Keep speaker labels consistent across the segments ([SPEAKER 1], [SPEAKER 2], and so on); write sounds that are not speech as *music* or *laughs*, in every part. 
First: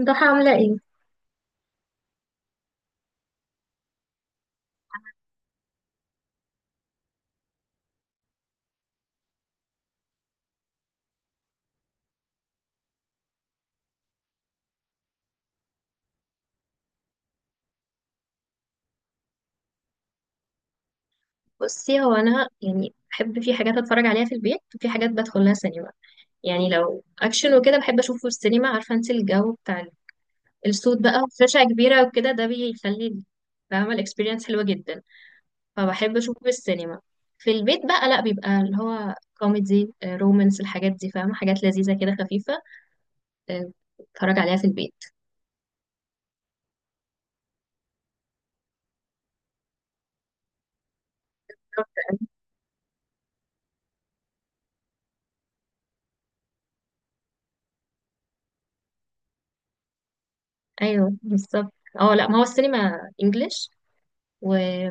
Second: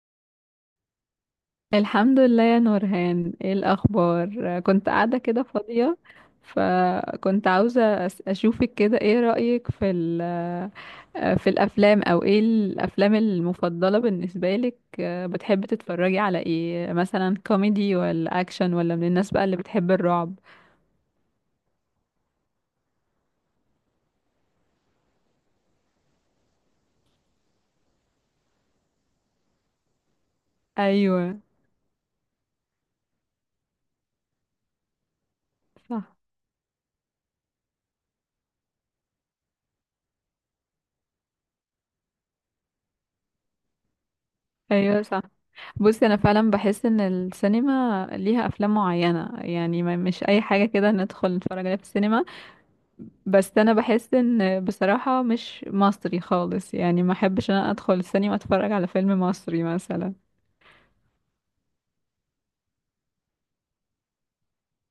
[SPEAKER 1] ضحى عاملة ايه؟
[SPEAKER 2] الحمد لله يا نورهان، ايه الاخبار؟ كنت قاعده كده فاضيه، فكنت عاوزه اشوفك كده. ايه رايك في في الافلام؟ او ايه الافلام المفضله بالنسبه لك؟ بتحبي تتفرجي على ايه؟ مثلا كوميدي ولا اكشن، ولا من الناس بقى اللي بتحب الرعب؟
[SPEAKER 1] بصي، هو أنا يعني بحب في حاجات أتفرج عليها في البيت، وفي حاجات بدخل لها سينما. يعني لو أكشن وكده بحب أشوفه في السينما. عارفة انت الجو بتاع الصوت بقى
[SPEAKER 2] ايوه،
[SPEAKER 1] وشاشة كبيرة وكده، ده بيخلي فاهمة، الإكسبيرينس حلوة جدا. فبحب
[SPEAKER 2] صح.
[SPEAKER 1] أشوفه في السينما. في البيت بقى لأ، بيبقى اللي هو كوميدي، رومانس، الحاجات دي فاهمة، حاجات لذيذة كده خفيفة. آه، أتفرج عليها في
[SPEAKER 2] ايوه،
[SPEAKER 1] البيت.
[SPEAKER 2] صح. بصي انا فعلا بحس ان السينما ليها افلام معينه، يعني مش اي حاجه كده ندخل نتفرج عليها في السينما. بس انا بحس ان، بصراحة، مش مصري خالص، يعني ما احبش ان انا ادخل السينما اتفرج على فيلم مصري مثلا.
[SPEAKER 1] أيوه بالظبط. اه لأ، ما هو السينما إنجلش.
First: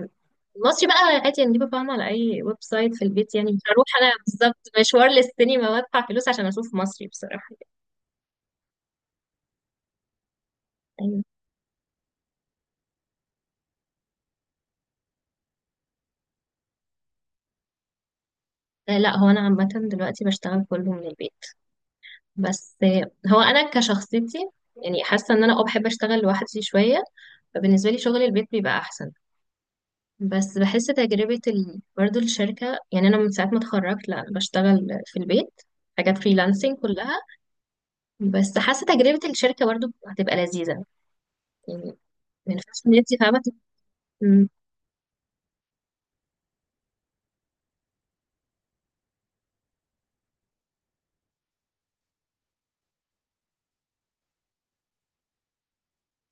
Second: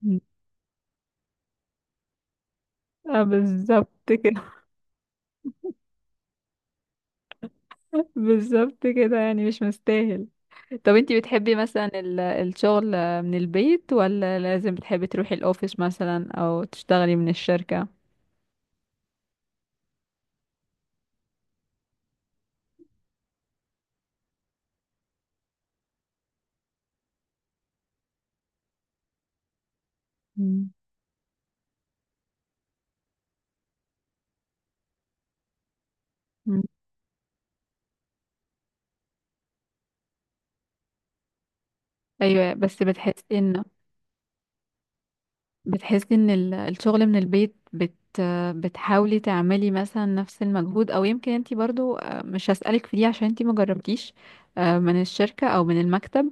[SPEAKER 2] مم.
[SPEAKER 1] المصري بقى عادي نجيبه فاهمة على أي ويب سايت في
[SPEAKER 2] اه،
[SPEAKER 1] البيت، يعني مش هروح
[SPEAKER 2] بالظبط
[SPEAKER 1] أنا
[SPEAKER 2] كده.
[SPEAKER 1] بالظبط مشوار للسينما وأدفع فلوس عشان أشوف مصري بصراحة.
[SPEAKER 2] *laughs* بالظبط كده، يعني مش مستاهل. طب انتي
[SPEAKER 1] يعني
[SPEAKER 2] بتحبي مثلا الشغل من البيت، ولا لازم بتحبي تروحي الاوفيس مثلا او تشتغلي من الشركة؟
[SPEAKER 1] لا، هو أنا عامة دلوقتي بشتغل كله من البيت. بس هو أنا كشخصيتي، يعني حاسة إن أنا أه بحب أشتغل لوحدي شوية، فبالنسبة لي شغل البيت بيبقى أحسن. بس
[SPEAKER 2] مم.
[SPEAKER 1] بحس تجربة برضه الشركة، يعني أنا من ساعة ما اتخرجت لا بشتغل في البيت، حاجات
[SPEAKER 2] مم.
[SPEAKER 1] فريلانسنج كلها، بس حاسة تجربة الشركة برضه هتبقى لذيذة يعني. ما
[SPEAKER 2] ايوه،
[SPEAKER 1] ينفعش
[SPEAKER 2] بس
[SPEAKER 1] إن أنت
[SPEAKER 2] بتحسي
[SPEAKER 1] فاهمة.
[SPEAKER 2] ان، بتحسي ان الشغل من البيت بتحاولي تعملي مثلا نفس المجهود، او يمكن انتي برضو، مش هسألك في دي عشان انتي مجربتيش من الشركة او من المكتب.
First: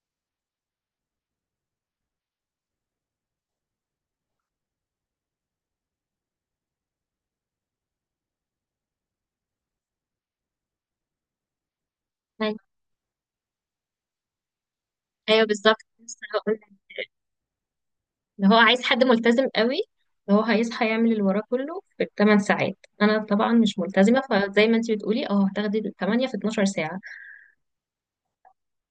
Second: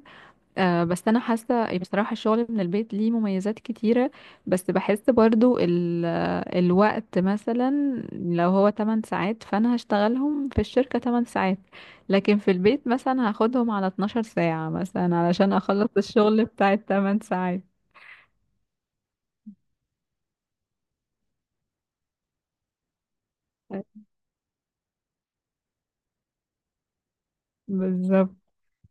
[SPEAKER 2] بس انا حاسة، بصراحة الشغل من البيت ليه مميزات كتيرة، بس بحس برضو الوقت مثلا، لو هو 8 ساعات فانا هشتغلهم في الشركة 8 ساعات، لكن في
[SPEAKER 1] تت-
[SPEAKER 2] البيت مثلا هاخدهم على 12 ساعة مثلا
[SPEAKER 1] ايوه
[SPEAKER 2] علشان
[SPEAKER 1] بالظبط،
[SPEAKER 2] اخلص
[SPEAKER 1] لسه
[SPEAKER 2] الشغل
[SPEAKER 1] هقول
[SPEAKER 2] بتاع
[SPEAKER 1] لك.
[SPEAKER 2] التمن ساعات.
[SPEAKER 1] اللي هو عايز حد ملتزم قوي، اللي هو هيصحى يعمل اللي وراه كله في 8 ساعات. انا طبعا مش ملتزمه، فزي ما انت بتقولي اه هتاخدي 8 في 12 ساعه.
[SPEAKER 2] بالظبط.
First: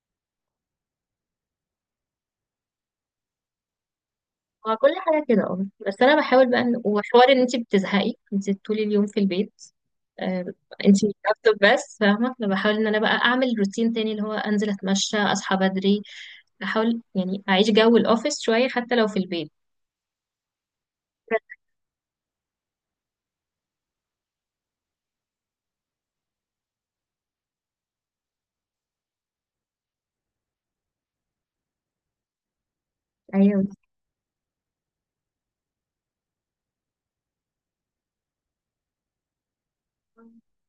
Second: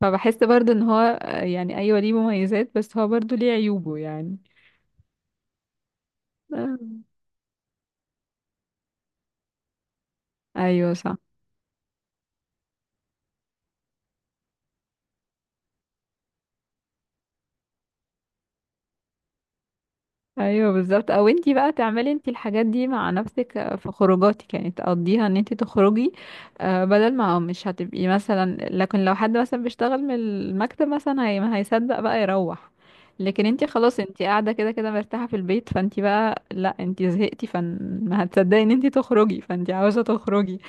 [SPEAKER 2] فبحس برضو ان هو، يعني ايوه ليه مميزات، بس هو برضو ليه عيوبه يعني.
[SPEAKER 1] هو كل حاجه كده اه، بس انا بحاول بقى
[SPEAKER 2] آه.
[SPEAKER 1] وحوار ان انت بتزهقي انت طول اليوم في البيت. آه،
[SPEAKER 2] ايوه،
[SPEAKER 1] انت
[SPEAKER 2] صح.
[SPEAKER 1] لابتوب بس فاهمه. انا بحاول ان انا بقى اعمل روتين تاني، اللي هو انزل اتمشى، اصحى بدري، احاول يعني اعيش جو الاوفيس شويه حتى لو في البيت.
[SPEAKER 2] ايوه بالظبط، او انتي بقى تعملي انتي الحاجات دي مع نفسك، في خروجاتك، يعني تقضيها ان انتي تخرجي، بدل ما، مش هتبقي مثلا، لكن لو حد مثلا بيشتغل من المكتب مثلا هي ما هيصدق بقى يروح، لكن
[SPEAKER 1] ايوه،
[SPEAKER 2] انتي خلاص انتي قاعده كده كده مرتاحه في البيت، فانتي بقى لا، انتي زهقتي فما هتصدقي ان انتي تخرجي، فانتي عاوزه تخرجي.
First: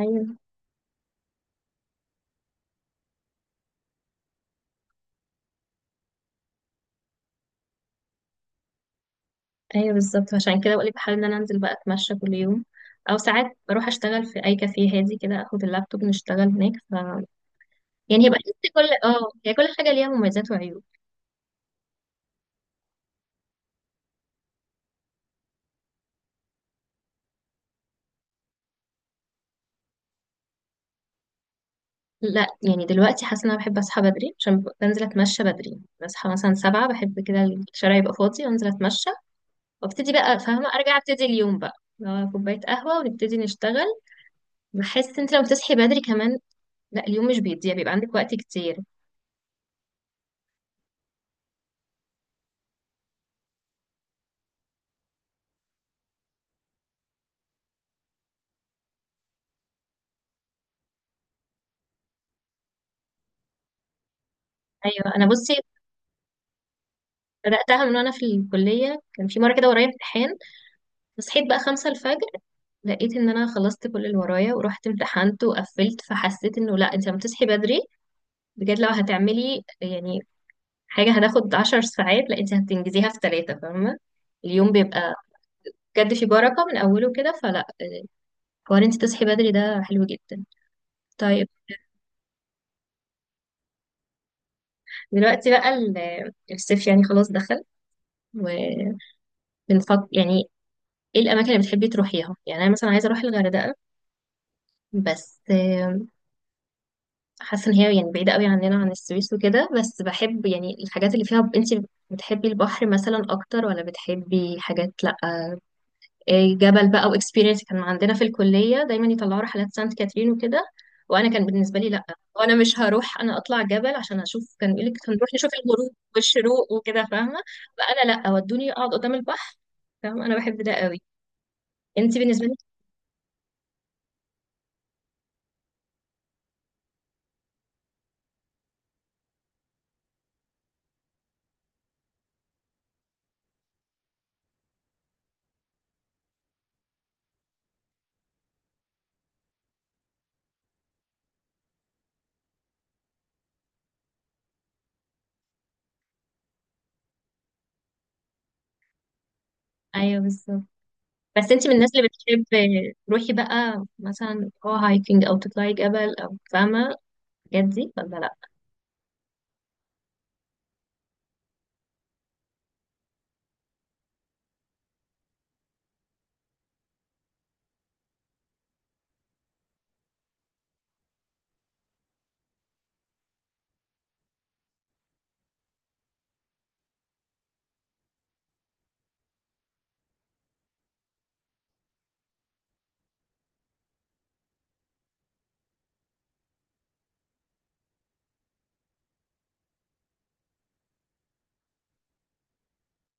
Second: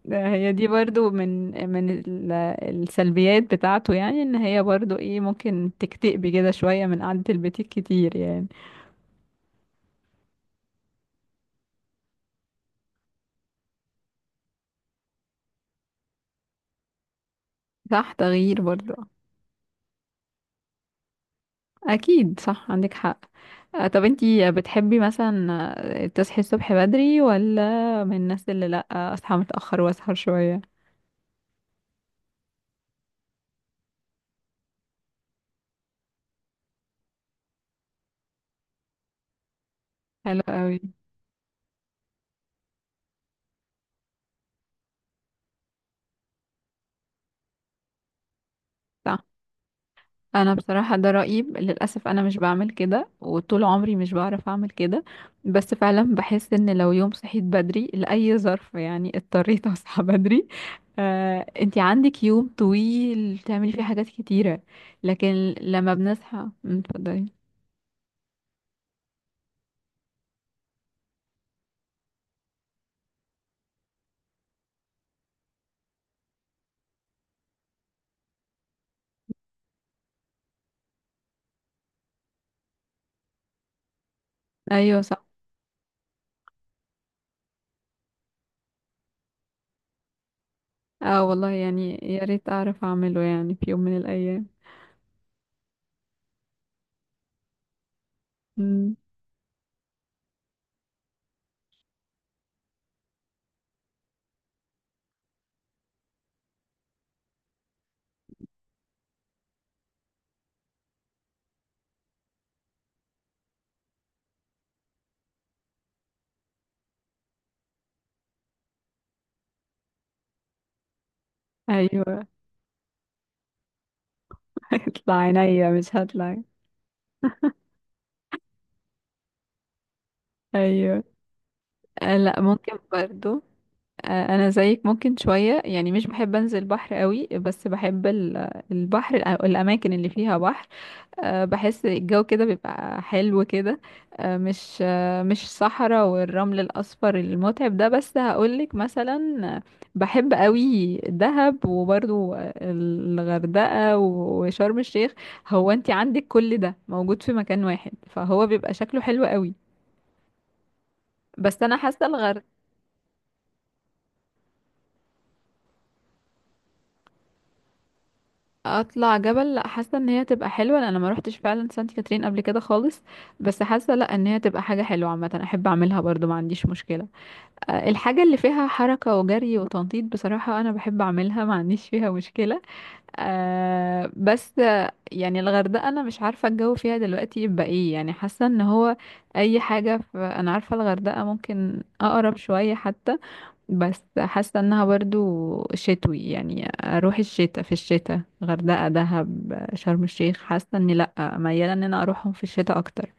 [SPEAKER 1] ايوه،
[SPEAKER 2] هي دي برضو من السلبيات بتاعته، يعني ان هي برضو ايه، ممكن تكتئبي كده شوية من قعدة البيت كتير يعني.
[SPEAKER 1] ايوه بالظبط، عشان كده بقولك بحاول ان انا انزل بقى اتمشى كل يوم، او ساعات بروح اشتغل في اي كافيه هادي كده، اخد اللابتوب نشتغل هناك. ف
[SPEAKER 2] صح،
[SPEAKER 1] يعني هي بقى
[SPEAKER 2] تغيير
[SPEAKER 1] بحس كل
[SPEAKER 2] برضو.
[SPEAKER 1] اه هي كل حاجه ليها مميزات وعيوب.
[SPEAKER 2] اكيد، صح، عندك حق. طب انتي بتحبي مثلا، تصحي الصبح بدري، ولا من الناس اللي لا، اصحى متأخر واسهر شوية؟
[SPEAKER 1] لا يعني دلوقتي حاسه ان انا بحب اصحى بدري، عشان بنزل اتمشى بدري، بصحى مثلا 7 بحب كده الشارع يبقى فاضي وانزل اتمشى، وابتدي بقى
[SPEAKER 2] حلو
[SPEAKER 1] فاهمه
[SPEAKER 2] قوي.
[SPEAKER 1] ارجع ابتدي اليوم بقى، لو كوبايه قهوه ونبتدي نشتغل. بحس انت لو بتصحي بدري كمان، لا اليوم مش بيضيع، بيبقى عندك وقت كتير.
[SPEAKER 2] صح. انا بصراحة ده رأيي، للأسف انا مش بعمل كده، وطول عمري مش بعرف اعمل كده، بس فعلا بحس ان لو يوم صحيت بدري لأي ظرف، يعني اضطريت *laughs* اصحى بدري، انتي عندك يوم طويل تعملي فيه حاجات كتيرة.
[SPEAKER 1] ايوه انا
[SPEAKER 2] لكن
[SPEAKER 1] بصي،
[SPEAKER 2] لما بنصحى، اتفضلي.
[SPEAKER 1] بدأتها من وأنا في الكلية، كان في مرة كده ورايا امتحان، فصحيت بقى 5 الفجر، لقيت إن أنا خلصت كل اللي ورايا ورحت امتحنت وقفلت، فحسيت إنه لأ أنت لما تصحي بدري بجد، لو هتعملي يعني حاجة هتاخد 10 ساعات، لأ أنت هتنجزيها في ثلاثة فاهمة. اليوم
[SPEAKER 2] ايوه،
[SPEAKER 1] بيبقى
[SPEAKER 2] صح.
[SPEAKER 1] بجد في بركة من أوله كده. فلأ، حوار أنت تصحي بدري ده حلو جدا.
[SPEAKER 2] اه
[SPEAKER 1] طيب
[SPEAKER 2] والله يعني يا ريت اعرف اعمله يعني في يوم من الايام.
[SPEAKER 1] دلوقتي بقى الصيف يعني خلاص دخل،
[SPEAKER 2] مم،
[SPEAKER 1] وبنفكر يعني إيه الأماكن اللي بتحبي تروحيها. يعني أنا مثلا عايزة أروح الغردقة، بس حاسه ان هي يعني بعيده قوي عننا عن السويس وكده. بس بحب يعني الحاجات اللي فيها. انت بتحبي البحر مثلا اكتر، ولا بتحبي حاجات لا إيه جبل بقى واكسبيرينس؟ كان عندنا في الكليه دايما يطلعوا رحلات سانت كاترين وكده، وانا كان بالنسبه لي لا،
[SPEAKER 2] ايوه.
[SPEAKER 1] وانا مش هروح انا اطلع جبل عشان اشوف. كان
[SPEAKER 2] *laughs*
[SPEAKER 1] يقول لك
[SPEAKER 2] هيطلع
[SPEAKER 1] هنروح نشوف
[SPEAKER 2] عينيا،
[SPEAKER 1] الغروب
[SPEAKER 2] مش هطلع.
[SPEAKER 1] والشروق وكده فاهمه. فانا لا، ودوني اقعد قدام البحر فاهمه، انا بحب ده قوي.
[SPEAKER 2] ايوه.
[SPEAKER 1] انت
[SPEAKER 2] لا،
[SPEAKER 1] بالنسبه لك؟
[SPEAKER 2] ممكن برضو. انا زيك، ممكن شويه، يعني مش بحب انزل بحر قوي، بس بحب البحر، الاماكن اللي فيها بحر. بحس الجو كده بيبقى حلو كده. مش مش صحراء والرمل الأصفر المتعب ده. بس هقولك مثلا، آه، بحب قوي دهب، وبرضو الغردقة وشرم الشيخ. هو انت عندك كل ده موجود في مكان واحد، فهو بيبقى شكله حلو قوي.
[SPEAKER 1] ايوه بالظبط. بس
[SPEAKER 2] بس
[SPEAKER 1] انت من
[SPEAKER 2] انا
[SPEAKER 1] الناس
[SPEAKER 2] حاسه،
[SPEAKER 1] اللي بتحب تروحي بقى مثلا اه هايكنج او تطلعي جبل او فاهمه الحاجات دي ولا لا؟
[SPEAKER 2] اطلع جبل لا، حاسه ان هي تبقى حلوه، لان انا ما روحتش فعلا سانت كاترين قبل كده خالص، بس حاسه لا، ان هي تبقى حاجه حلوه عامه، احب اعملها برضو، ما عنديش مشكله. الحاجه اللي فيها حركه وجري وتنطيط بصراحه انا بحب اعملها، ما عنديش فيها مشكله. بس يعني الغردقه انا مش عارفه الجو فيها دلوقتي يبقى ايه، يعني حاسه ان هو، اي حاجه في، انا عارفه الغردقه ممكن اقرب شويه حتى، بس حاسة انها برضو شتوي، يعني اروح الشتاء، في الشتاء غردقة دهب شرم الشيخ حاسة اني لأ، ميالة ان انا اروحهم في الشتاء اكتر.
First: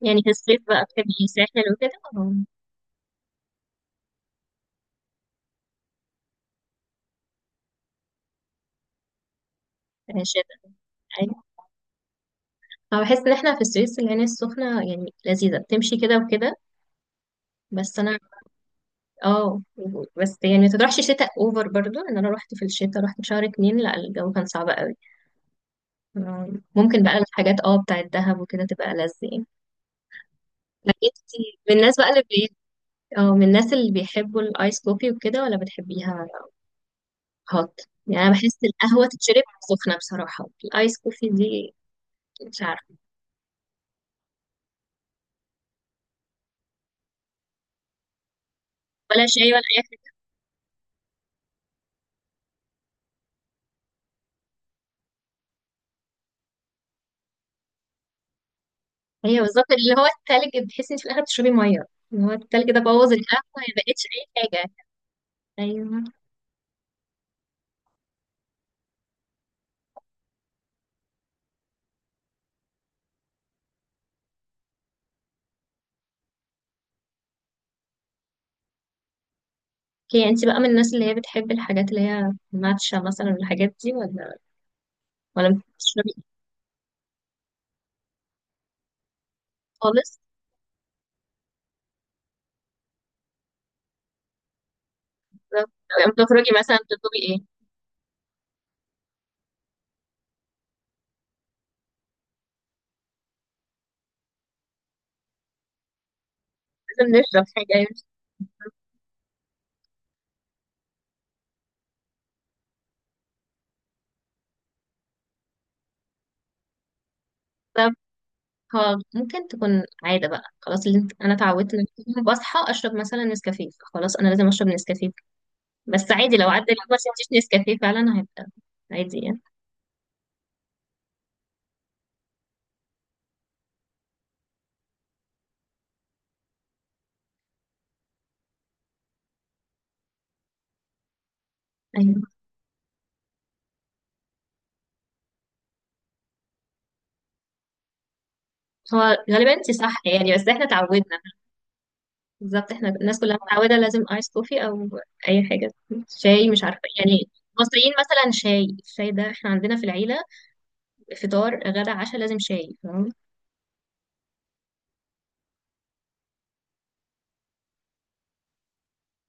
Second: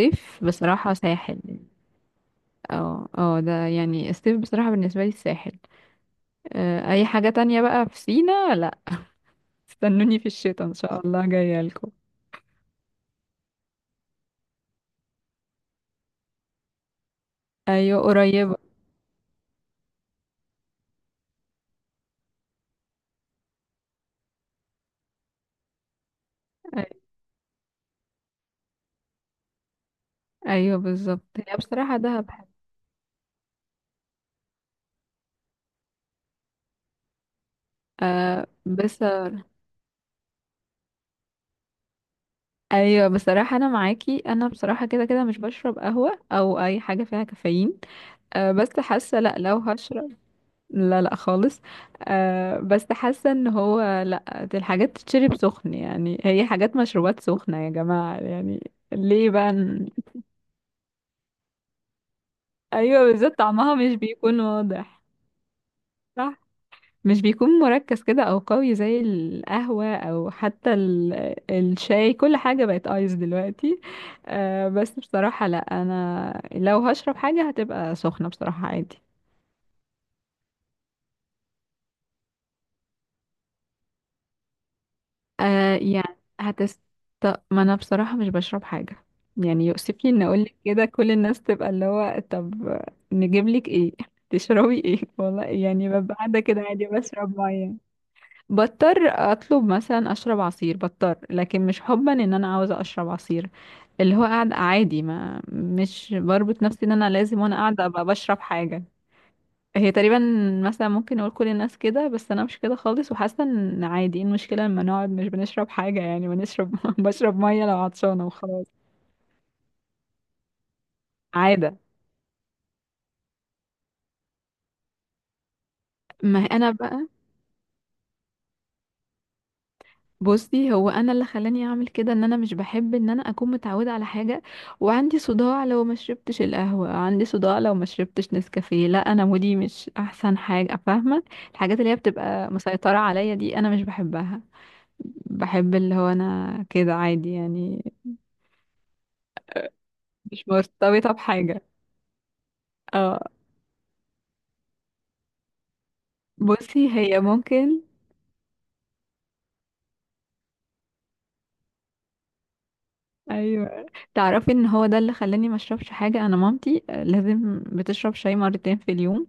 [SPEAKER 1] يعني في الصيف بقى
[SPEAKER 2] بصراحة
[SPEAKER 1] بتحبي
[SPEAKER 2] ساحل.
[SPEAKER 1] ساحل وكده ولا
[SPEAKER 2] اه اه، ده يعني الصيف بصراحة بالنسبة لي الساحل. اي حاجة تانية بقى في سينا لأ، استنوني في
[SPEAKER 1] شتا؟
[SPEAKER 2] الشتاء ان شاء الله
[SPEAKER 1] ايوه.
[SPEAKER 2] جاية لكم.
[SPEAKER 1] أنا بحس ان احنا في السويس العين السخنه يعني لذيذه، بتمشي كده وكده. بس
[SPEAKER 2] ايوه،
[SPEAKER 1] انا
[SPEAKER 2] قريبة.
[SPEAKER 1] اه، بس يعني ما تروحش شتاء اوفر، برضو ان انا رحت في الشتاء، رحت في شهر اتنين لا الجو كان صعب قوي. آه ممكن بقى الحاجات اه بتاعت دهب وكده تبقى لذيذ يعني.
[SPEAKER 2] ايوه
[SPEAKER 1] لكن
[SPEAKER 2] بالظبط،
[SPEAKER 1] انت
[SPEAKER 2] هي
[SPEAKER 1] من الناس
[SPEAKER 2] بصراحة
[SPEAKER 1] بقى
[SPEAKER 2] دهب حلوة.
[SPEAKER 1] اه من الناس اللي بيحبوا الايس كوفي وكده ولا بتحبيها هوت؟ يعني انا
[SPEAKER 2] آه
[SPEAKER 1] بحس
[SPEAKER 2] بس
[SPEAKER 1] القهوه تتشرب سخنه بصراحه. الايس كوفي دي مش عارفه.
[SPEAKER 2] ايوه بصراحه انا معاكي، انا بصراحه كده كده مش بشرب قهوه او اي حاجه فيها كافيين. أه بس حاسه،
[SPEAKER 1] ولا
[SPEAKER 2] لا
[SPEAKER 1] شاي
[SPEAKER 2] لو
[SPEAKER 1] ولا اي
[SPEAKER 2] هشرب،
[SPEAKER 1] حاجه؟
[SPEAKER 2] لا لا خالص. أه بس حاسه ان هو لا، دي الحاجات تتشرب سخن، يعني هي حاجات مشروبات سخنه يا جماعه، يعني ليه
[SPEAKER 1] هي
[SPEAKER 2] بقى
[SPEAKER 1] بالظبط اللي هو التلج، بتحسي انت في الاخر بتشربي ميه. اللي هو التلج ده
[SPEAKER 2] ايوه،
[SPEAKER 1] بوظ
[SPEAKER 2] بالذات
[SPEAKER 1] القهوه، ما
[SPEAKER 2] طعمها مش
[SPEAKER 1] بقتش اي
[SPEAKER 2] بيكون
[SPEAKER 1] حاجه.
[SPEAKER 2] واضح.
[SPEAKER 1] ايوه.
[SPEAKER 2] صح، مش بيكون مركز كده او قوي زي القهوة، او حتى الشاي، كل حاجة بقت ايس دلوقتي. آه، بس بصراحة لا، انا لو هشرب حاجة هتبقى سخنة بصراحة عادي.
[SPEAKER 1] اوكي، انت بقى من الناس اللي هي بتحب الحاجات اللي هي ماتشا مثلا والحاجات دي، ولا ما
[SPEAKER 2] آه
[SPEAKER 1] بتشربي
[SPEAKER 2] يعني
[SPEAKER 1] إيه؟
[SPEAKER 2] هتست ما انا بصراحة مش بشرب حاجة، يعني يؤسفني
[SPEAKER 1] خالص.
[SPEAKER 2] ان اقولك كده، كل الناس تبقى اللي هو طب نجيب لك ايه، تشربي ايه؟ *laughs* والله
[SPEAKER 1] بالظبط.
[SPEAKER 2] يعني
[SPEAKER 1] لو لما
[SPEAKER 2] ببقى قاعدة
[SPEAKER 1] بتخرجي
[SPEAKER 2] كده
[SPEAKER 1] مثلا
[SPEAKER 2] عادي
[SPEAKER 1] بتطلبي
[SPEAKER 2] بشرب
[SPEAKER 1] ايه؟
[SPEAKER 2] مية. بضطر اطلب مثلا اشرب عصير، بضطر لكن مش حبا ان انا عاوزة اشرب عصير، اللي هو قاعد عادي، ما مش بربط نفسي ان انا
[SPEAKER 1] لازم
[SPEAKER 2] لازم،
[SPEAKER 1] نشرب
[SPEAKER 2] وانا
[SPEAKER 1] حاجه
[SPEAKER 2] قاعده
[SPEAKER 1] يعني.
[SPEAKER 2] ابقى بشرب حاجه. هي تقريبا مثلا ممكن اقول كل الناس كده، بس انا مش كده خالص، وحاسه ان عادي، إيه المشكله لما نقعد مش بنشرب حاجه، يعني بنشرب *laughs* بشرب ميه لو
[SPEAKER 1] بالظبط.
[SPEAKER 2] عطشانه وخلاص.
[SPEAKER 1] خالص. ممكن تكون عادة بقى خلاص. انا اتعودت
[SPEAKER 2] عاده.
[SPEAKER 1] ان أنا بصحى اشرب مثلا نسكافيه، خلاص انا لازم اشرب نسكافيه، بس عادي
[SPEAKER 2] ما
[SPEAKER 1] لو عدى
[SPEAKER 2] انا
[SPEAKER 1] اليوم
[SPEAKER 2] بقى،
[SPEAKER 1] عشان مفيش نسكافيه فعلا هيبقى عادي يعني.
[SPEAKER 2] بصي هو انا اللي خلاني اعمل كده ان انا مش بحب ان انا اكون متعوده على حاجه، وعندي صداع لو ما شربتش القهوه، عندي صداع لو ما شربتش نسكافيه، لا انا مودي مش احسن حاجه فاهمه. الحاجات اللي هي
[SPEAKER 1] ايوه،
[SPEAKER 2] بتبقى مسيطره عليا دي انا مش بحبها، بحب اللي هو انا كده عادي يعني،
[SPEAKER 1] هو غالبا انت صح يعني،
[SPEAKER 2] مش
[SPEAKER 1] بس احنا
[SPEAKER 2] مرتبطه
[SPEAKER 1] اتعودنا.
[SPEAKER 2] بحاجه.
[SPEAKER 1] بالظبط احنا الناس
[SPEAKER 2] اه.
[SPEAKER 1] كلها متعوده لازم ايس كوفي او اي حاجه، شاي مش عارفه
[SPEAKER 2] بصي هي
[SPEAKER 1] يعني.
[SPEAKER 2] ممكن،
[SPEAKER 1] المصريين مثلا شاي، الشاي ده احنا عندنا في العيله فطار غدا عشاء لازم شاي فاهم.
[SPEAKER 2] ايوه. تعرفي ان هو ده اللي خلاني ما اشربش حاجه؟ انا مامتي لازم بتشرب شاي مرتين في اليوم،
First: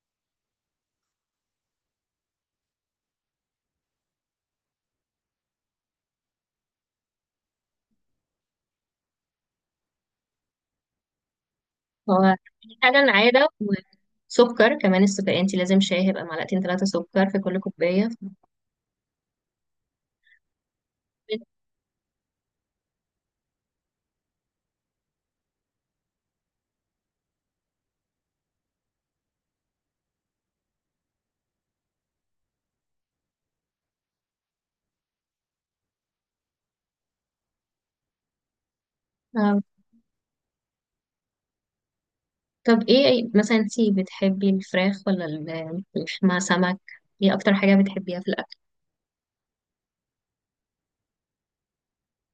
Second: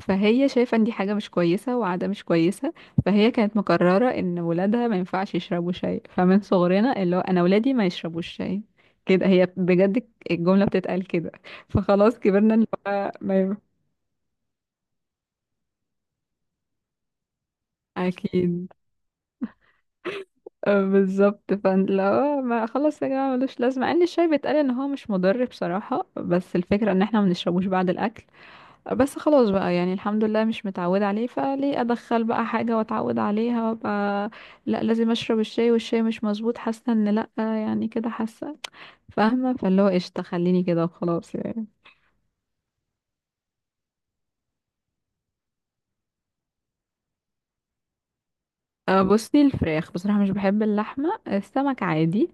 [SPEAKER 2] فهي شايفة ان دي حاجة مش كويسة وعادة مش كويسة، فهي كانت مقررة ان ولادها ما ينفعش يشربوا شاي، فمن صغرنا اللي هو انا ولادي ما يشربوش شاي، كده، هي بجد الجملة بتتقال كده. فخلاص
[SPEAKER 1] هو
[SPEAKER 2] كبرنا اللي
[SPEAKER 1] فعلا
[SPEAKER 2] هو ما
[SPEAKER 1] عاده.
[SPEAKER 2] ي-
[SPEAKER 1] وسكر كمان، السكر، انت لازم شاي هيبقى معلقتين 3 سكر في كل كوبايه.
[SPEAKER 2] اكيد. بالظبط، فلا ما خلاص يا جماعة ملوش لازمة، مع ان الشاي بيتقال ان هو مش مضر بصراحة، بس الفكرة ان احنا ما بنشربوش بعد الاكل، بس خلاص بقى يعني الحمد لله مش متعودة عليه، فليه أدخل بقى حاجة وأتعود عليها وأبقى لأ لازم أشرب الشاي، والشاي مش مظبوط حاسة إن لأ، يعني كده حاسة فاهمة، فاللي هو قشطة خليني كده وخلاص يعني.
[SPEAKER 1] طب ايه مثلا انتي بتحبي الفراخ ولا الفراخ مع سمك؟ ايه اكتر حاجة بتحبيها في الاكل؟
[SPEAKER 2] أه بصي الفراخ بصراحة، مش بحب اللحمة، السمك عادي.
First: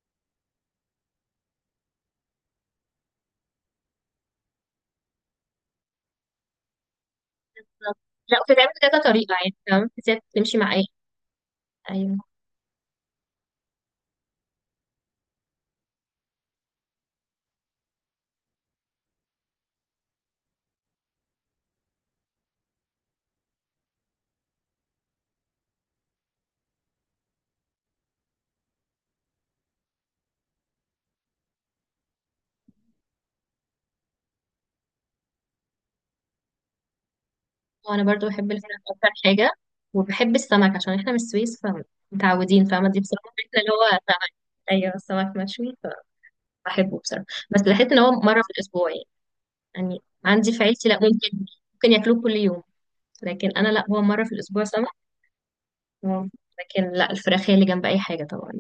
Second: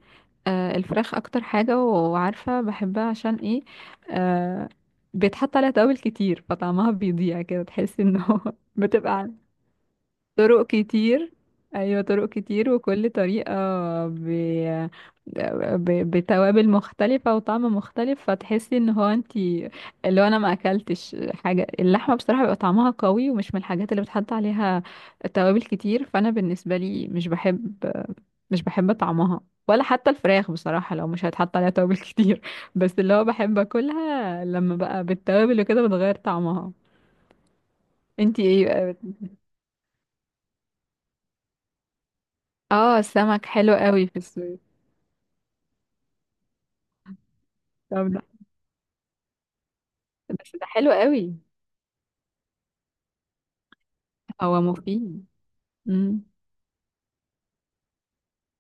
[SPEAKER 2] أه الفراخ أكتر حاجة، وعارفة بحبها عشان إيه؟ أه بيتحط عليها توابل كتير فطعمها بيضيع كده،
[SPEAKER 1] طب-
[SPEAKER 2] تحسي
[SPEAKER 1] لا
[SPEAKER 2] إنه *laughs*
[SPEAKER 1] بتتعمل كذا
[SPEAKER 2] بتبقى
[SPEAKER 1] طريقة يعني. تمام بتمشي
[SPEAKER 2] طرق
[SPEAKER 1] مع ايه؟
[SPEAKER 2] كتير. ايوه،
[SPEAKER 1] ايوه.
[SPEAKER 2] طرق كتير وكل طريقة ب... بتوابل مختلفة وطعم مختلف، فتحسي ان هو انتي، اللي هو انا ما اكلتش حاجة. اللحمة بصراحة بيبقى طعمها قوي ومش من الحاجات اللي بتحط عليها توابل كتير، فانا بالنسبة لي مش بحب، مش بحب طعمها، ولا حتى الفراخ بصراحة لو مش هيتحط عليها توابل *laughs* كتير، بس اللي هو بحب اكلها لما بقى بالتوابل وكده بتغير طعمها.
[SPEAKER 1] وانا برضو
[SPEAKER 2] انتي
[SPEAKER 1] بحب الفراخ
[SPEAKER 2] ايه؟
[SPEAKER 1] اكتر حاجة، وبحب السمك عشان احنا من السويس فمتعودين فاهمة. دي
[SPEAKER 2] اه
[SPEAKER 1] بصراحة
[SPEAKER 2] السمك
[SPEAKER 1] احنا اللي
[SPEAKER 2] حلو
[SPEAKER 1] هو
[SPEAKER 2] قوي في
[SPEAKER 1] سمك.
[SPEAKER 2] السوق.
[SPEAKER 1] ايوه السمك مشوي فبحبه بصراحة، بس بحس ان
[SPEAKER 2] طب
[SPEAKER 1] هو
[SPEAKER 2] ده،
[SPEAKER 1] مرة في الاسبوع يعني. يعني عندي
[SPEAKER 2] بس
[SPEAKER 1] في
[SPEAKER 2] ده
[SPEAKER 1] عيلتي
[SPEAKER 2] حلو
[SPEAKER 1] لا،
[SPEAKER 2] قوي.
[SPEAKER 1] ممكن ياكلوه كل يوم، لكن انا لا، هو مرة في
[SPEAKER 2] هو
[SPEAKER 1] الاسبوع سمك.
[SPEAKER 2] مفيد. امم.
[SPEAKER 1] لكن لا الفراخ هي اللي جنب اي حاجة طبعا.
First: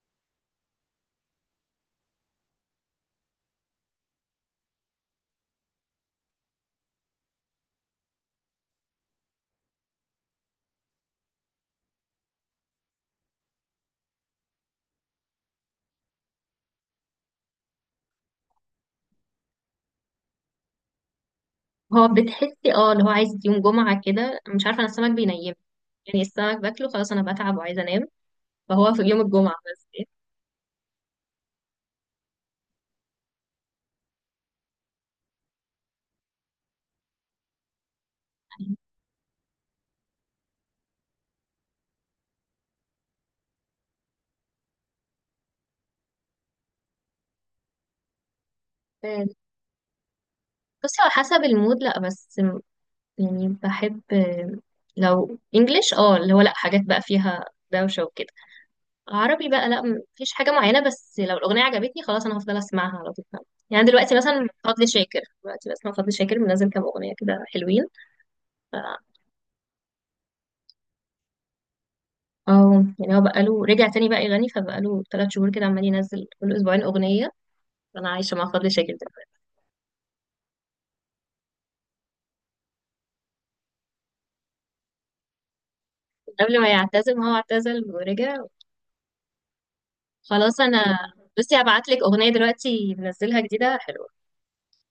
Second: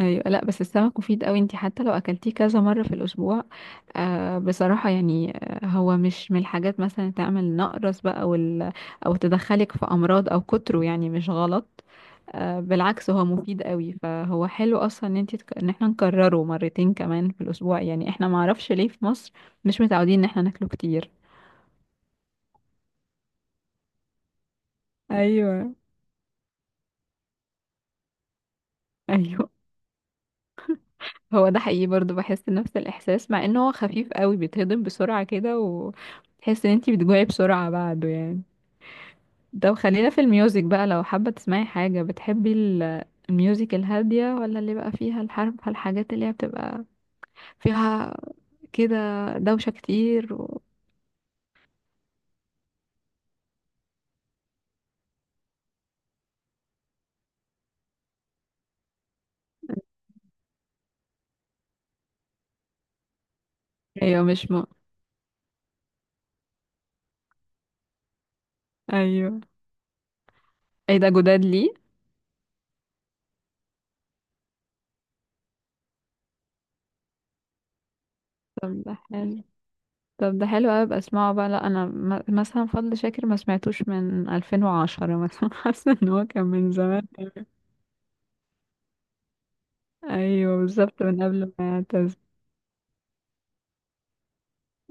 [SPEAKER 2] ايوه لا، بس السمك مفيد قوي، انت حتى لو اكلتيه كذا مره في الاسبوع. آه بصراحه يعني، آه هو مش من الحاجات مثلا تعمل نقرس بقى وال، او تدخلك في امراض او كتره، يعني مش غلط. آه بالعكس، هو مفيد قوي. فهو حلو اصلا ان انت ان احنا نكرره مرتين كمان في الاسبوع يعني. احنا معرفش ليه في مصر مش متعودين ان احنا ناكله كتير.
[SPEAKER 1] هو بتحسي اه اللي هو عايز يوم جمعة كده، مش عارفة انا السمك بينيم
[SPEAKER 2] ايوه.
[SPEAKER 1] يعني، السمك باكله خلاص انا بتعب وعايزة انام، فهو في
[SPEAKER 2] *laughs*
[SPEAKER 1] يوم
[SPEAKER 2] ايوه،
[SPEAKER 1] الجمعة بس.
[SPEAKER 2] هو ده حقيقي، برضو بحس نفس الإحساس، مع إنه هو خفيف قوي، بيتهضم بسرعة كده وتحس إن انتي بتجوعي بسرعة بعده يعني. طب خلينا في الميوزك بقى، لو حابة تسمعي حاجة بتحبي الميوزك الهادية، ولا اللي بقى فيها الحرب، الحاجات اللي هي بتبقى فيها كده
[SPEAKER 1] آه،
[SPEAKER 2] دوشة كتير و...
[SPEAKER 1] بصي على حسب المود لا، بس يعني بحب لو انجليش اه اللي هو لا، حاجات بقى فيها دوشة وكده. عربي بقى لا مفيش حاجة معينة، بس لو الأغنية عجبتني خلاص أنا هفضل أسمعها على طول. يعني دلوقتي
[SPEAKER 2] أيوة
[SPEAKER 1] مثلا
[SPEAKER 2] مش م...
[SPEAKER 1] فضل شاكر، دلوقتي بسمع فضل شاكر منزل كام أغنية كده حلوين.
[SPEAKER 2] أيوه، ايه ده جداد ليه؟
[SPEAKER 1] اه يعني هو بقاله رجع تاني بقى يغني، فبقاله 3 شهور كده عمال ينزل كل اسبوعين اغنيه. انا عايشه مع فضل
[SPEAKER 2] طب
[SPEAKER 1] شاكر
[SPEAKER 2] ده
[SPEAKER 1] دلوقتي.
[SPEAKER 2] حلو، طب ده حلو قوي، ابقى اسمعه بقى. لا انا مثلا فضل شاكر ما سمعتوش من 2010 مثلا، *laughs* حاسه ان هو كان
[SPEAKER 1] قبل ما
[SPEAKER 2] من زمان.
[SPEAKER 1] يعتزل، ما هو اعتزل ورجع.
[SPEAKER 2] ايوه
[SPEAKER 1] خلاص انا
[SPEAKER 2] بالظبط، من قبل
[SPEAKER 1] بصي،
[SPEAKER 2] ما
[SPEAKER 1] هبعت لك اغنيه دلوقتي منزلها جديده حلوه.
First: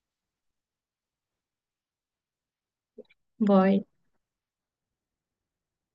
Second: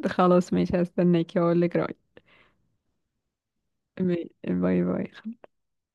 [SPEAKER 2] خلاص ماشي، هستناكي واقول لك رأيي.
[SPEAKER 1] باي.
[SPEAKER 2] ماشي، باي باي.